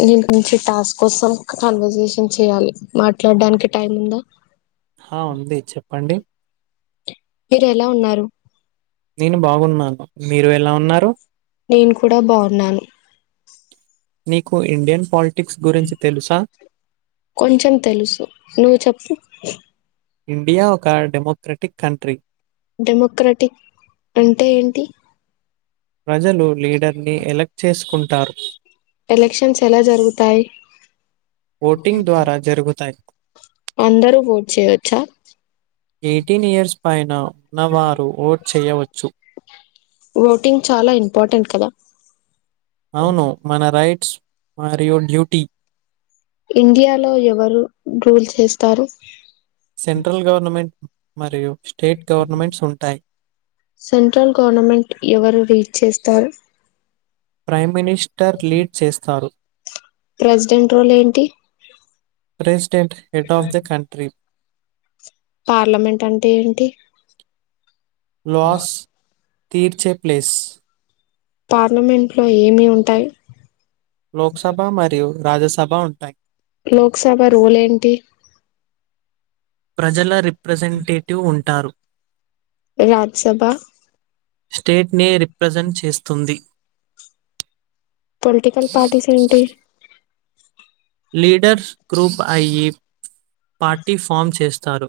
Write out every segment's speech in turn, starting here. దీని గురించి టాస్క్ కోసం కాన్వర్సేషన్ చేయాలి మాట్లాడడానికి టైం ఉందా. ఆ ఉంది చెప్పండి. మీరు ఎలా ఉన్నారు. నేను బాగున్నాను. మీరు ఎలా ఉన్నారు నేను కూడా బావున్నాను. నీకు ఇండియన్ పాలి కొంచెం తెలుసు. నువ్వు చెప్పు. ఇండియా ఒక డెమోక్రటిక్ కంట్రీ. డెమోక్రాటిక్ అంటే ఏంటి? ప్రజలు లీడర్ ని ఎలక్ట్ చేసుకుంటారు. ఎలక్షన్స్ ఎలా జరుగుతాయి ఓటింగ్ ద్వారా జరుగుతాయి. అందరూ ఓట్ చేయొచ్చా ఎయిటీన్ ఇయర్స్ పైన ఉన్నవారు ఓట్ చేయవచ్చు. ఓటింగ్ చాలా ఇంపార్టెంట్ కదా అవును మన రైట్ మరియు డ్యూటీ ఇండియాలో ఎవరు రూల్ చేస్తారు? సెంట్రల్ గవర్నమెంట్ మరియు స్టేట్ గవర్నమెంట్స్ ఉంటాయి సెంట్రల్ గవర్నమెంట్ ఎవరు లీడ్ చేస్తారు? ప్రైమ్ మినిస్టర్ లీడ్ చేస్తారు. ప్రెసిడెంట్ రోల్ ఏంటి? President head of the country. Parliament అంటే ఏంటి? లోస్ పార్లమెంట్ లో ఏమి ఉం టాయి. లోక్ సభ మరియు రాజ్య స సభా ఉంటాయి లోక్ సభ రూల్ ఏంటి ప్రజల రిప్రజెంటేటివ్ ఉంటారు రాజ్ సభా స్టేట్ ని రిప్రజెంట్ చేస్తుంది పొలిటికల్ పార్టీస్ ఏంటి లీడర్స్ గ్రూప్ అయ్యి పార్టీ ఫామ్ చేస్తారు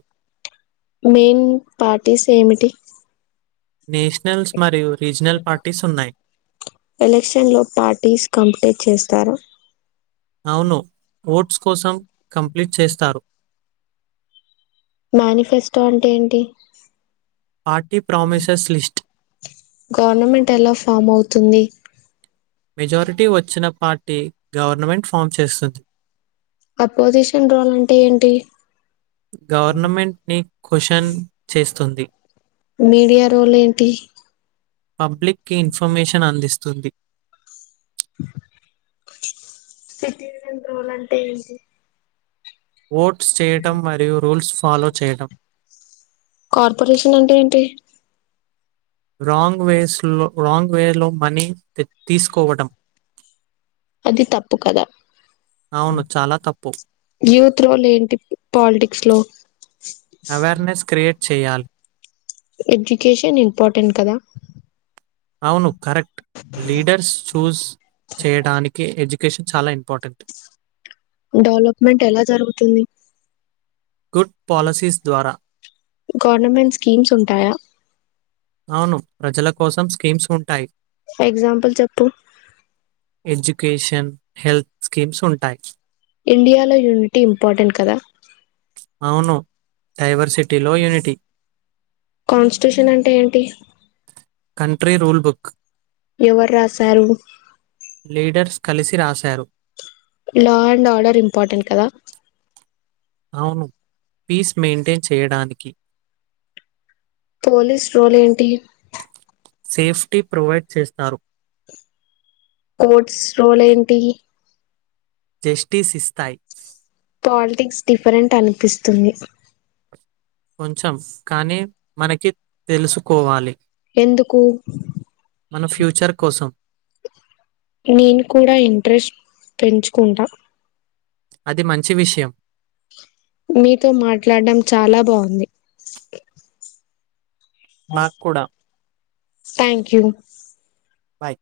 మెయిన్ పార్టీస్ ఏమిటి నేషనల్స్ మరియు రీజనల్ పార్టీస్ ఉన్నాయి. ఎలక్షన్ లో పార్టీస్ కంప్టే చేస్తారా అవును ఓట్స్ కోసం కంప్లీట్ చేస్తారు మానిఫెస్టో అంటే ఏంటి పార్టీ ప్రామిసెస్ లిస్ట్ గవర్నమెంట్ ఎలా ఫామ్ అవుతుంది మెజారిటీ వచ్చిన పార్టీ గవర్నమెంట్ ఫామ్ చేస్తుంది అపోజిషన్ రోల్ అంటే ఏంటి గవర్నమెంట్ ని క్వచన్ చేస్ స్తుంది మీడియా రోల్ ఏంటి పబ్లిక్ కి ఇన్ఫర్మేషన్ అందిస్తుంది సిటీరి రోల్ అంటే ఏంటి ఓట్స్ చేయటం మరియు రూల్స్ ఫాలో చేయడం కార్పొరేషన్ అంటే ఏంటి రాంగ్ వేస్ లో లాంగ్ వేర్ లో మనీ తె తీసుకోవటం అది తప్పు కద అవును. చాలా తప్పు. యూత్ రోల్ ఏంటి పాలిటిక్స్ లో అవార్నెస్ క్రియేట్ చెయ్యాల్ ఎడ్యుకేషన్ ఇంపార్టెంట్ కదా అవును కరెక్ట్ లీడర్స్ చూస్ చేయడానికి ఎడ్జ్ కేషన్ చాలా ఇంపార్టెంట్ డెవలప్మెంట్ ఎలా జరుగుతుంది గుడ్ పాలిసీస్ ద్వారా గవర్నమెంట్ స్కీమ్స్ ఉ ంటాయా అవును ప్రజల కోసం స్కీమ్స్ ఉంటాయి ఎగ్జాంపుల్ చెప్పు ఎడ్యుకేషన్ హెల్త్ స్కీమ్స్ ఉంటాయి ఇండియాలో యూనిటీ ఇంపార్టెంట్ కదా అవును డైవర్సిటీ కాన్స్టిట్యూషన్ అంటే ఏంటి కంట్రి రూల్ బుక్ ఎవరు రాశారు లీడర్స్ కలిసి రాశారు లా అండ్ ఆర్డర్ ఇంపార్టెంట్ కదా అవును పీస్ మెయింటైన్ చేయడానికి పోలీస్ రోల్ ఏంటి సేఫ్టీ ప్రొవైడ్ చేస్తారు కోట్స్ రోల్ ఏంటి జెస్టీస్ ఇస్తాయి పాలిటిక్స్ డిఫరెంట్ అనిపిస్తుంది కొ ంచెం కానీ మనకి తెలుసుకోవాలి ఎందుకు మన ఫ్యూచర్ కోసం నేను కూడా ఇంట్రెస్ట్ పెంచుకుంటా అది మంచి విషయం మీతో మాట్లాడడం చాలా బాగుంది నాక్కూడా థ్యాంక్యూ బాయ్